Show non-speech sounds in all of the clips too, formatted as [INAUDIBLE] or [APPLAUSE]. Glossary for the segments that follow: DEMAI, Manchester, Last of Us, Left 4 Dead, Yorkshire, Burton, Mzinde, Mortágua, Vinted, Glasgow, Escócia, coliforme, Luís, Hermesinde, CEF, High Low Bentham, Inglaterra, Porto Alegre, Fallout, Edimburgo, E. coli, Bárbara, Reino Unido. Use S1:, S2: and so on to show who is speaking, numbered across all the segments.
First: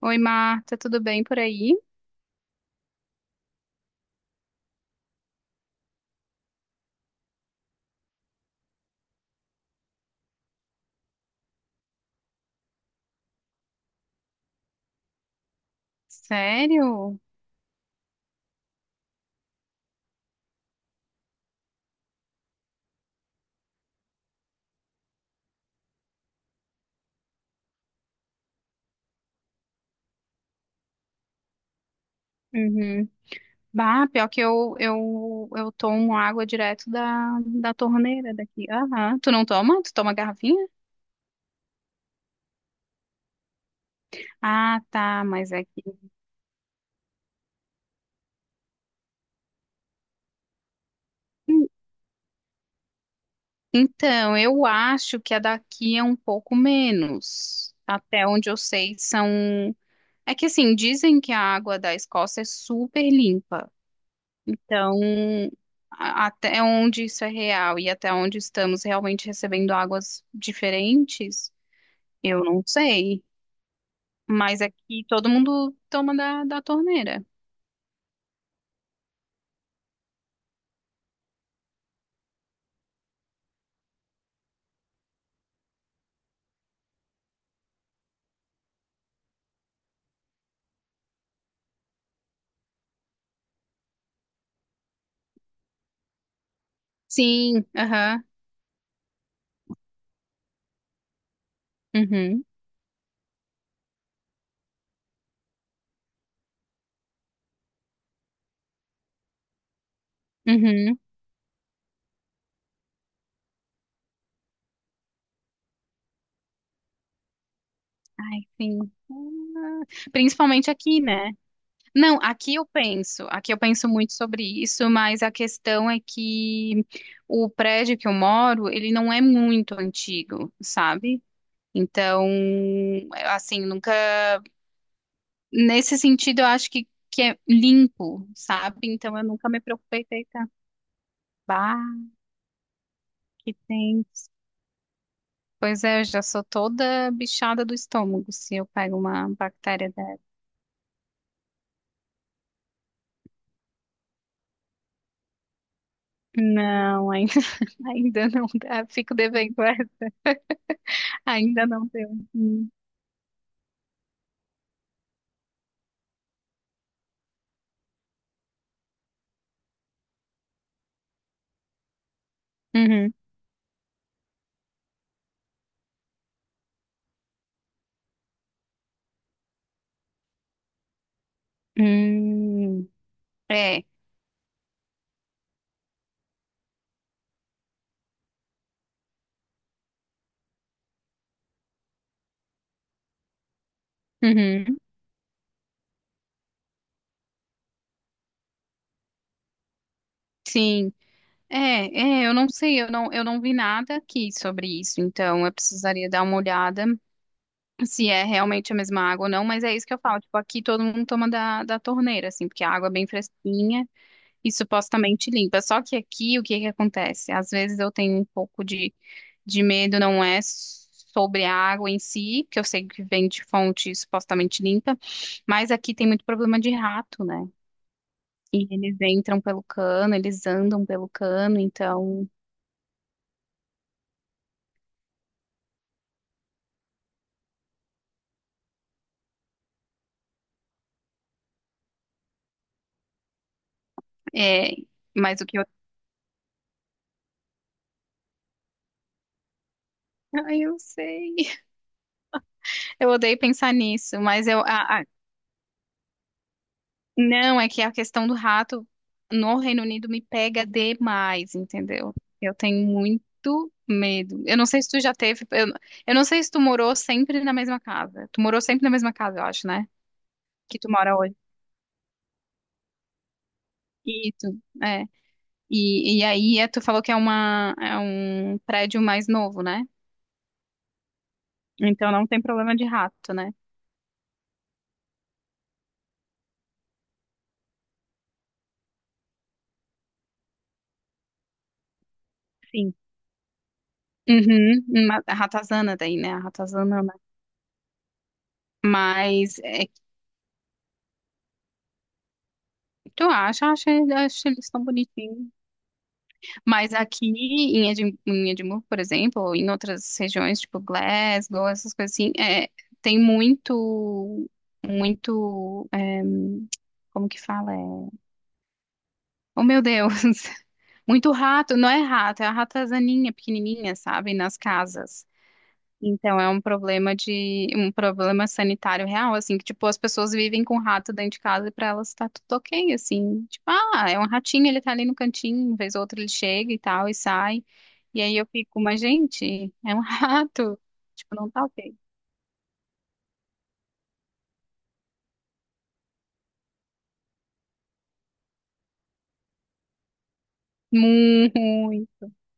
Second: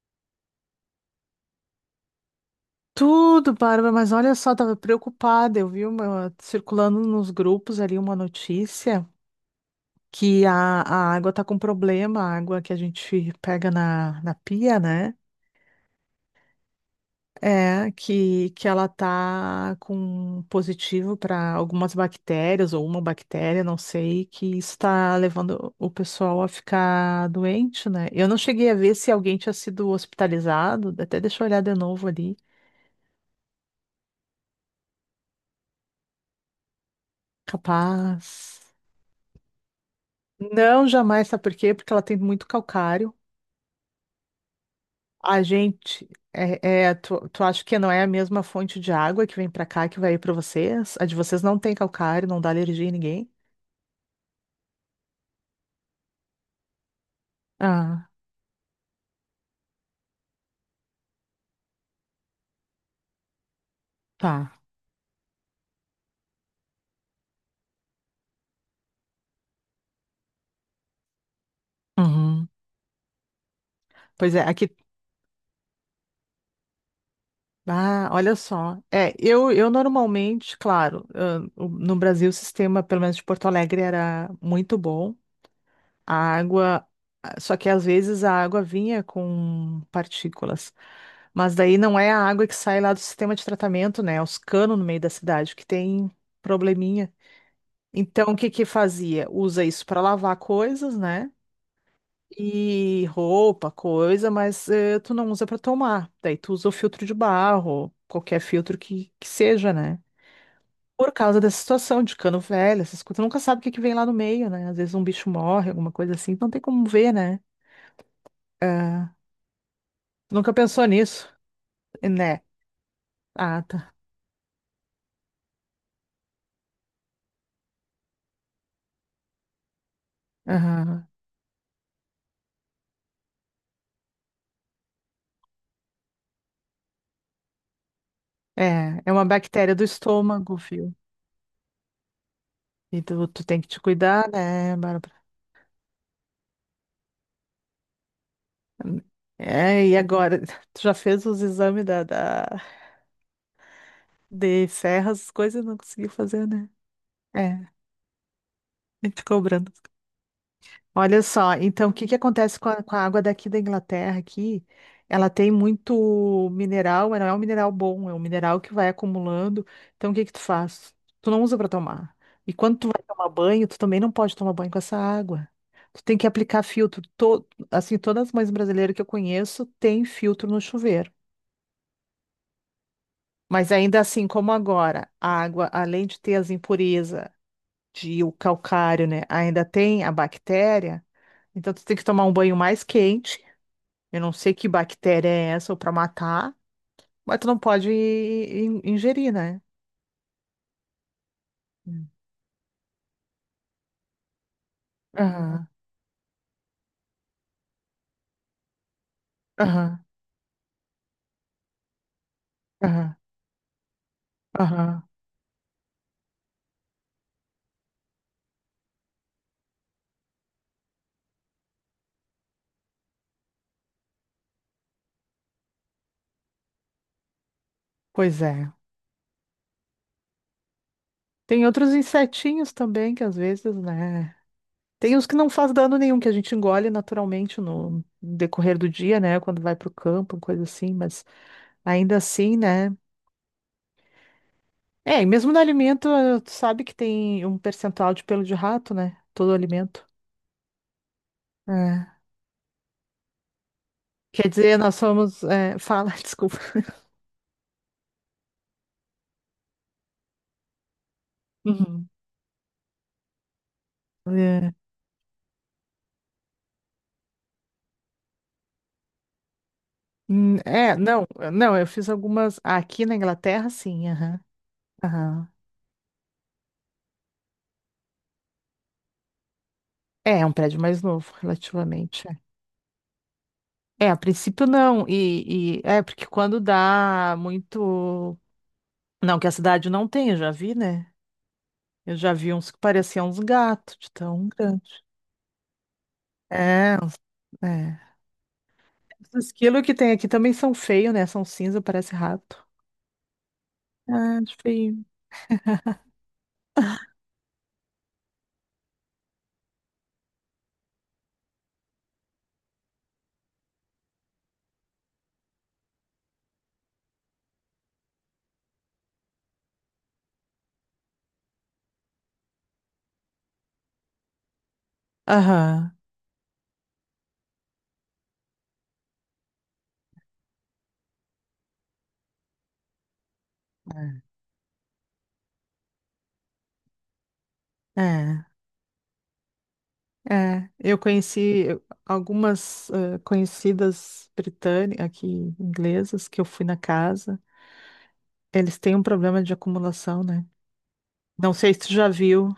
S1: Oi, Marta, tudo bem por aí?
S2: Tudo, Bárbara, mas olha só, tava preocupada. Eu vi uma, circulando nos grupos ali uma notícia que a água tá com problema, a água que a gente pega na pia, né?
S1: Sério?
S2: É, que ela tá com positivo para algumas bactérias ou uma bactéria, não sei, que está levando o pessoal a ficar doente, né? Eu não cheguei a ver se alguém tinha sido hospitalizado, até deixa eu olhar de novo ali.
S1: Uhum. Bah, pior que eu tomo água direto da torneira
S2: Capaz.
S1: daqui. Aham. Tu não toma? Tu toma garrafinha?
S2: Não, jamais, sabe por quê? Porque ela tem muito calcário.
S1: Ah, tá,
S2: A
S1: mas é que.
S2: gente, tu, acha que não é a mesma fonte de água que vem pra cá que vai ir pra vocês? A de vocês não
S1: Hum,
S2: tem calcário, não dá alergia em ninguém?
S1: Então, eu acho que a daqui é um pouco menos.
S2: Ah,
S1: Até onde eu sei, são. É que assim, dizem que a água da Escócia é super limpa.
S2: tá.
S1: Então, até onde isso é real e até onde estamos realmente recebendo águas diferentes, eu
S2: Uhum.
S1: não sei.
S2: Pois é,
S1: Mas
S2: aqui.
S1: aqui todo mundo toma da torneira.
S2: Ah, olha só. É, eu normalmente, claro, no Brasil o sistema, pelo menos de Porto Alegre, era muito bom. A água, só que às vezes a água vinha com partículas. Mas daí não é a água que sai lá do sistema de tratamento, né? Os canos no meio da cidade que tem probleminha.
S1: Sim, aham,
S2: Então, o que que fazia? Usa isso para lavar coisas, né?
S1: uhum,
S2: E roupa, coisa, mas tu não usa para tomar. Daí tu usa o filtro de barro, qualquer filtro que seja, né?
S1: uhum.
S2: Por causa dessa situação de cano velho, essas coisas, tu nunca sabe o que que vem lá no meio, né? Às vezes um bicho morre, alguma coisa assim, não tem como ver, né?
S1: Ai, sim.
S2: Ah,
S1: Ah,
S2: nunca
S1: principalmente
S2: pensou
S1: aqui,
S2: nisso,
S1: né? Não,
S2: né?
S1: aqui eu
S2: Ah,
S1: penso
S2: tá.
S1: muito sobre isso, mas a questão é que o prédio que eu moro, ele não é muito antigo,
S2: Aham.
S1: sabe? Então, assim, nunca nesse sentido, eu acho que é limpo, sabe?
S2: É, é
S1: Então
S2: uma
S1: eu nunca me
S2: bactéria do
S1: preocupei com eita,
S2: estômago, viu?
S1: bah,
S2: E tu,
S1: que
S2: tem que te
S1: tem.
S2: cuidar, né, Bárbara?
S1: Pois é, eu já sou toda bichada do estômago se eu pego uma
S2: É,
S1: bactéria
S2: e
S1: dessa.
S2: agora? [LAUGHS] Tu já fez os exames de serras, coisas e não conseguiu fazer, né?
S1: Não, ainda,
S2: É, a
S1: [LAUGHS] ainda não dá. Fico
S2: gente
S1: devendo
S2: cobrando.
S1: essa. [LAUGHS]
S2: Olha só,
S1: Ainda não
S2: então o que
S1: deu.
S2: que acontece
S1: Hum.
S2: com a água daqui da Inglaterra aqui? Ela tem muito mineral, mas não é um mineral bom, é um mineral que vai acumulando. Então o que que tu faz? Tu não usa para tomar. E quando tu vai
S1: Uhum.
S2: tomar banho, tu também não pode tomar banho com essa água. Tu tem que aplicar filtro. Assim, todas as mães brasileiras que eu conheço têm filtro no chuveiro.
S1: Hum.
S2: Mas
S1: É.
S2: ainda assim, como agora, a água, além de ter as impurezas de o calcário, né, ainda tem a bactéria, então tu tem que tomar um banho mais quente. Eu não sei que
S1: Uhum.
S2: bactéria é essa ou pra matar, mas tu não pode ingerir, né?
S1: Sim. É,
S2: Hum.
S1: é, eu não sei, eu não vi nada aqui sobre isso, então eu
S2: Aham,
S1: precisaria dar uma olhada. Se é realmente a mesma água ou não, mas é isso que
S2: aham,
S1: eu falo. Tipo, aqui todo mundo toma da torneira, assim, porque a água é bem
S2: aham,
S1: fresquinha e
S2: aham.
S1: supostamente limpa. Só que aqui, o que que acontece? Às vezes eu tenho um pouco de medo, não é sobre a água em si, que eu sei que vem de fonte supostamente limpa, mas aqui tem muito problema de rato, né?
S2: Pois
S1: E
S2: é.
S1: eles entram pelo cano, eles andam pelo cano,
S2: Tem outros
S1: então,
S2: insetinhos também que às vezes, né? Tem os que não faz dano nenhum, que a gente engole naturalmente no decorrer do dia, né? Quando vai pro campo, coisa assim, mas ainda assim, né?
S1: é,
S2: É, e
S1: mas o
S2: mesmo no
S1: que eu...
S2: alimento, tu sabe que tem um percentual de pelo de rato, né? Todo alimento.
S1: [LAUGHS] Ai, eu sei.
S2: É.
S1: Eu odeio pensar nisso, mas
S2: Quer dizer, nós somos. Fala, [LAUGHS] desculpa.
S1: não, é que a questão do rato no Reino Unido me pega demais,
S2: Uhum.
S1: entendeu? Eu tenho muito medo. Eu não sei se tu já teve. Eu não sei se tu morou sempre na mesma casa. Tu morou sempre na mesma casa, eu acho, né? Que tu
S2: É,
S1: mora hoje.
S2: não, eu fiz algumas. Aqui na Inglaterra, sim, aham.
S1: Isso, é.
S2: Aham.
S1: E aí, é, tu falou que é, uma, é um prédio mais novo, né?
S2: É, é um prédio mais novo,
S1: Então não
S2: relativamente. É,
S1: tem problema de rato, né?
S2: é, a princípio não. É porque quando dá muito. Não, que a cidade não tem, eu já vi, né? Eu já vi uns que
S1: Sim.
S2: pareciam uns gatos, de tão
S1: Uhum,
S2: grande.
S1: a ratazana daí, né? A
S2: É,
S1: ratazana, né?
S2: uns- é. Os
S1: Mas
S2: esquilos
S1: é
S2: que
S1: que
S2: tem aqui também são feios, né? São cinza, parece rato.
S1: tu acha, acha,
S2: É,
S1: acho
S2: acho
S1: eles tão
S2: feio.
S1: bonitinhos. Mas aqui em em Edimburgo, por exemplo, ou em outras regiões, tipo Glasgow, essas coisas assim, é, tem muito, é, como que fala? É, oh, meu Deus! [LAUGHS] Muito rato, não é rato, é a ratazaninha pequenininha, sabe? Nas casas.
S2: Aham.
S1: Então é um problema de um problema sanitário real, assim, que tipo as pessoas vivem com o rato dentro de casa e para elas tá tudo ok, assim, tipo, ah, é um ratinho, ele tá ali no cantinho, uma vez ou outra ele chega e tal e sai.
S2: É.
S1: E aí eu
S2: É.
S1: fico, mas gente, é um [LAUGHS]
S2: É,
S1: rato.
S2: eu
S1: Tipo,
S2: conheci
S1: não tá
S2: eu-
S1: ok.
S2: algumas conhecidas britânicas, aqui inglesas, que eu fui na casa. Eles têm um problema de acumulação, né? Não
S1: Muito
S2: sei se tu
S1: ruim.
S2: já viu.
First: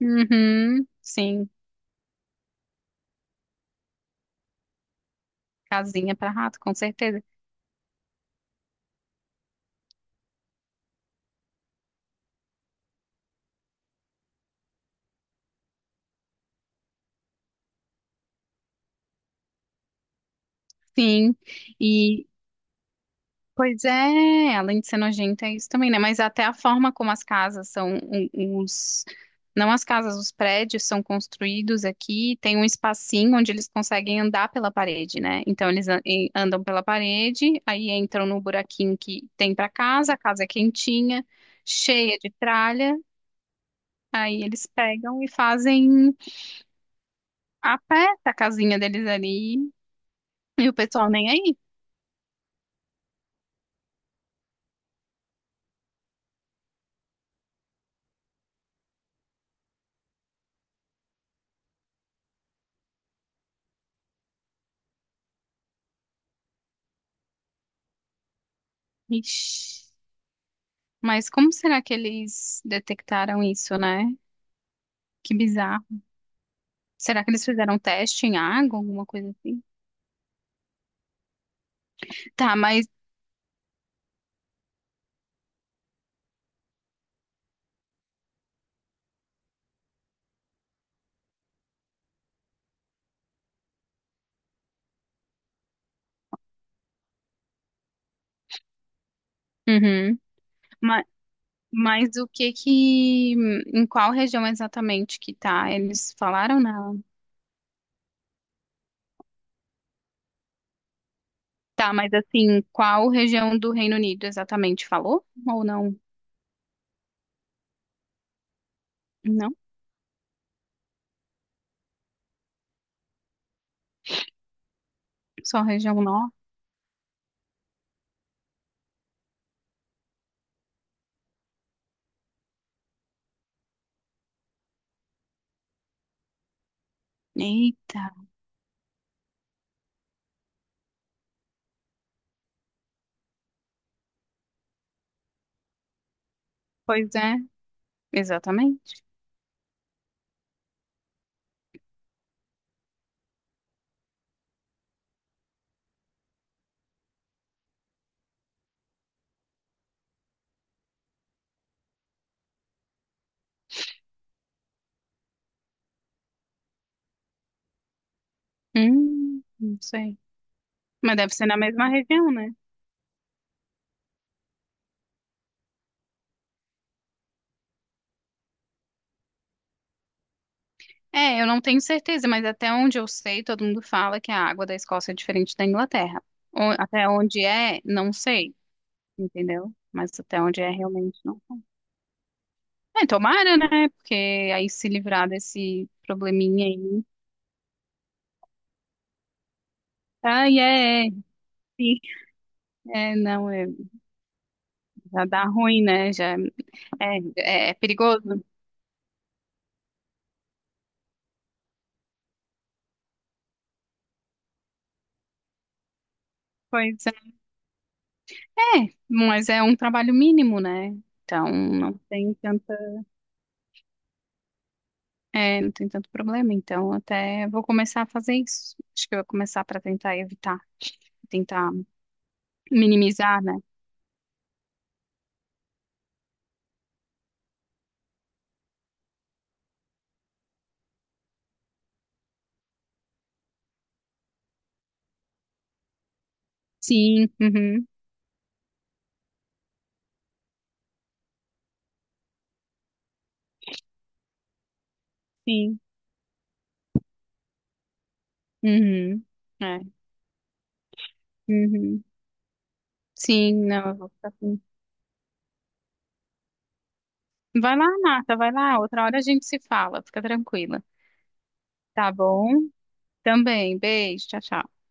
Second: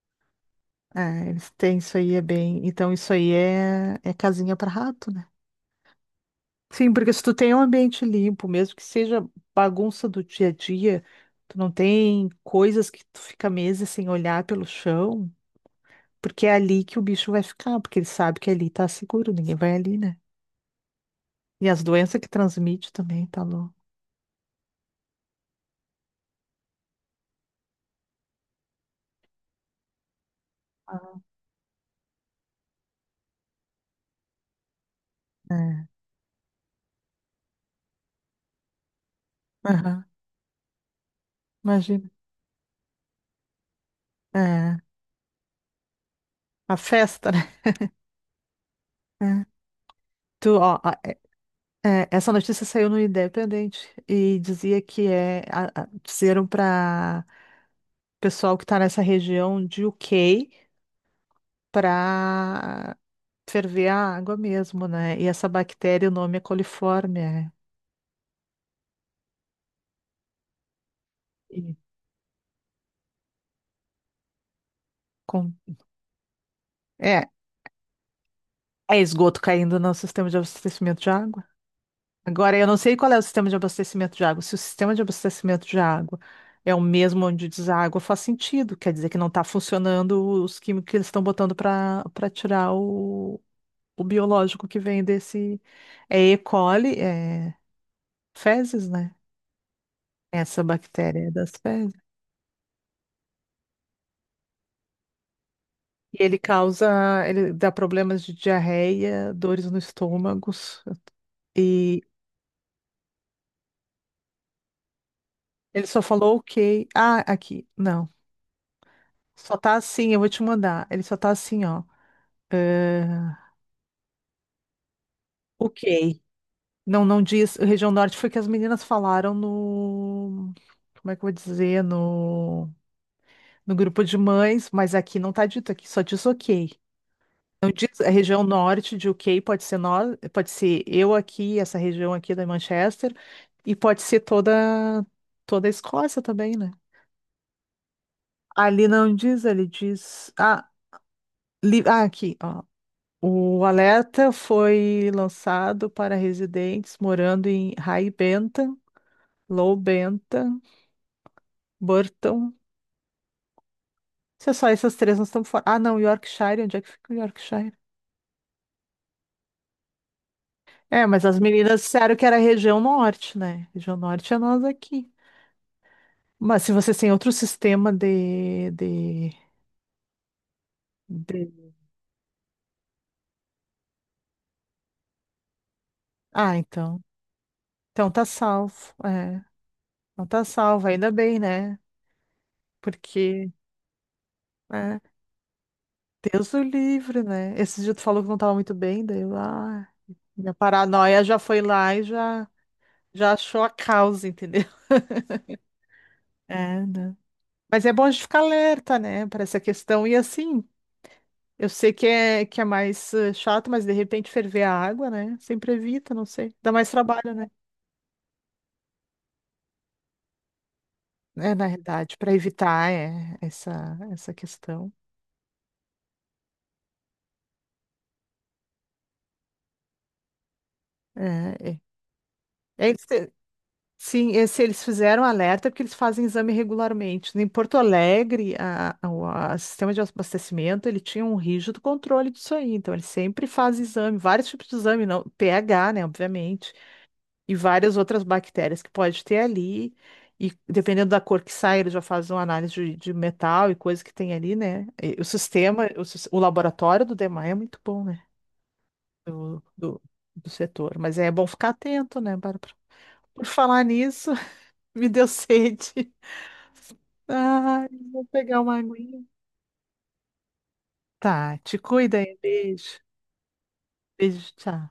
S1: Uhum,
S2: É,
S1: sim,
S2: eles têm isso aí, é bem. Então, isso aí é casinha para rato, né?
S1: casinha para rato, com
S2: Sim, porque se
S1: certeza.
S2: tu tem um ambiente limpo, mesmo que seja bagunça do dia a dia, tu não tem coisas que tu fica meses sem olhar pelo chão, porque é ali que o bicho vai ficar, porque ele sabe que ali tá seguro, ninguém vai ali, né?
S1: Sim.
S2: E as doenças que transmite também, tá louco.
S1: Pois é, além de ser nojenta é isso também, né? Mas até a forma como as casas são, não as casas, os prédios são construídos aqui, tem um espacinho onde eles conseguem andar pela parede, né? Então
S2: É,
S1: andam pela parede, aí entram no buraquinho que tem para
S2: aham,
S1: casa, a casa é quentinha,
S2: imagina.
S1: cheia de tralha, aí eles
S2: É,
S1: pegam e fazem
S2: a festa, né?
S1: a pé a casinha deles
S2: É.
S1: ali,
S2: Tu,
S1: e o
S2: ó, a-
S1: pessoal nem aí.
S2: essa notícia saiu no Independente e dizia que disseram para pessoal que está nessa região de UK para ferver a água mesmo, né? E essa bactéria, o nome é coliforme,
S1: Ixi. Mas como
S2: e
S1: será que eles detectaram isso, né? Que
S2: com,
S1: bizarro. Será
S2: é,
S1: que eles fizeram um teste em água,
S2: é
S1: alguma coisa
S2: esgoto
S1: assim?
S2: caindo no sistema de abastecimento de água.
S1: Tá,
S2: Agora, eu não
S1: mas,
S2: sei qual é o sistema de abastecimento de água. Se o sistema de abastecimento de água é o mesmo onde deságua, faz sentido. Quer dizer que não está funcionando os químicos que eles estão botando para tirar o biológico que vem desse. É E. coli, é fezes, né?
S1: uhum.
S2: Essa
S1: Mas,
S2: bactéria é das fezes.
S1: mas o que que, em qual região exatamente que tá? Eles
S2: E ele
S1: falaram não.
S2: causa, ele dá problemas de diarreia, dores no estômago.
S1: Tá,
S2: E
S1: mas assim, qual região do Reino Unido exatamente falou? Ou
S2: ele
S1: não?
S2: só falou ok. Ah, aqui. Não.
S1: Não?
S2: Só tá assim, eu vou te mandar. Ele só tá assim, ó.
S1: Só região
S2: Ok.
S1: norte?
S2: Não, não diz. Região Norte foi que as meninas falaram no. Como é que eu vou dizer? No, no grupo de mães, mas aqui não tá dito, aqui só diz ok. Não diz
S1: Eita,
S2: a região norte de ok, pode ser nós, pode ser eu aqui, essa região aqui da Manchester, e pode ser toda, toda a Escócia também, né?
S1: pois é,
S2: Ali
S1: exatamente.
S2: não diz, ele diz. Aqui, ó. O alerta foi lançado para residentes morando em High Low Bentham, Burton. Se é só essas três, nós estamos fora. Ah, não, Yorkshire, onde é que fica o Yorkshire?
S1: Não sei.
S2: É,
S1: Mas
S2: mas
S1: deve
S2: as
S1: ser na
S2: meninas
S1: mesma
S2: disseram que
S1: região,
S2: era
S1: né?
S2: região norte, né? Região norte é nós aqui. Mas se vocês têm outro sistema
S1: É, eu não
S2: de-
S1: tenho certeza, mas até onde eu sei, todo mundo fala que a água da Escócia é diferente da Inglaterra.
S2: Ah, então.
S1: Até onde é,
S2: Então
S1: não
S2: tá
S1: sei,
S2: salvo. É,
S1: entendeu? Mas
S2: então
S1: até
S2: tá
S1: onde é,
S2: salvo, ainda
S1: realmente
S2: bem,
S1: não.
S2: né?
S1: É,
S2: Porque,
S1: tomara, né? Porque aí se
S2: é,
S1: livrar desse
S2: Deus o
S1: probleminha aí.
S2: livre, né? Esse dia tu falou que não tava muito bem, daí eu, ah,
S1: Ah,
S2: minha
S1: é, é,
S2: paranoia já foi lá
S1: sim.
S2: e já,
S1: É,
S2: já
S1: não,
S2: achou
S1: é,
S2: a causa, entendeu? [LAUGHS]
S1: já dá ruim, né? Já
S2: É, né?
S1: é, é, é
S2: Mas é bom a gente ficar
S1: perigoso.
S2: alerta, né, para essa questão. E assim, eu sei que é mais chato, mas de repente ferver a água, né? Sempre evita, não sei. Dá mais
S1: Pois é.
S2: trabalho, né?
S1: É, mas é um trabalho mínimo, né? Então,
S2: É, na
S1: não
S2: realidade, para
S1: tem tanto.
S2: evitar é, essa questão.
S1: É, não tem tanto problema, então até vou começar a fazer isso. Acho que eu vou começar para tentar evitar,
S2: É,
S1: tentar
S2: é. É isso que-
S1: minimizar, né?
S2: sim, é, se eles fizeram alerta, é porque eles fazem exame regularmente. Em Porto Alegre, o sistema de abastecimento, ele tinha um rígido controle disso aí. Então, ele sempre faz exame, vários tipos de exame, não, pH, né, obviamente
S1: Sim,
S2: e
S1: uhum,
S2: várias outras bactérias que pode ter ali. E dependendo da cor que sai, eles já fazem uma análise de metal e coisa que tem ali, né? E o
S1: sim,
S2: sistema, o laboratório do DEMAI é muito bom, né?
S1: uhum,
S2: Do,
S1: é,
S2: do, do setor. Mas é bom ficar
S1: uhum.
S2: atento, né, Bárbara? Por
S1: Sim,
S2: falar
S1: não, eu vou ficar
S2: nisso,
S1: assim.
S2: [LAUGHS] me deu sede.
S1: Vai lá,
S2: Ai, vou
S1: Marta, vai
S2: pegar uma
S1: lá, outra hora a
S2: aguinha.
S1: gente se fala, fica tranquila.
S2: Tá, te
S1: Tá
S2: cuida aí.
S1: bom?
S2: Beijo.
S1: Também, beijo, tchau,
S2: Beijo,
S1: tchau.
S2: tchau.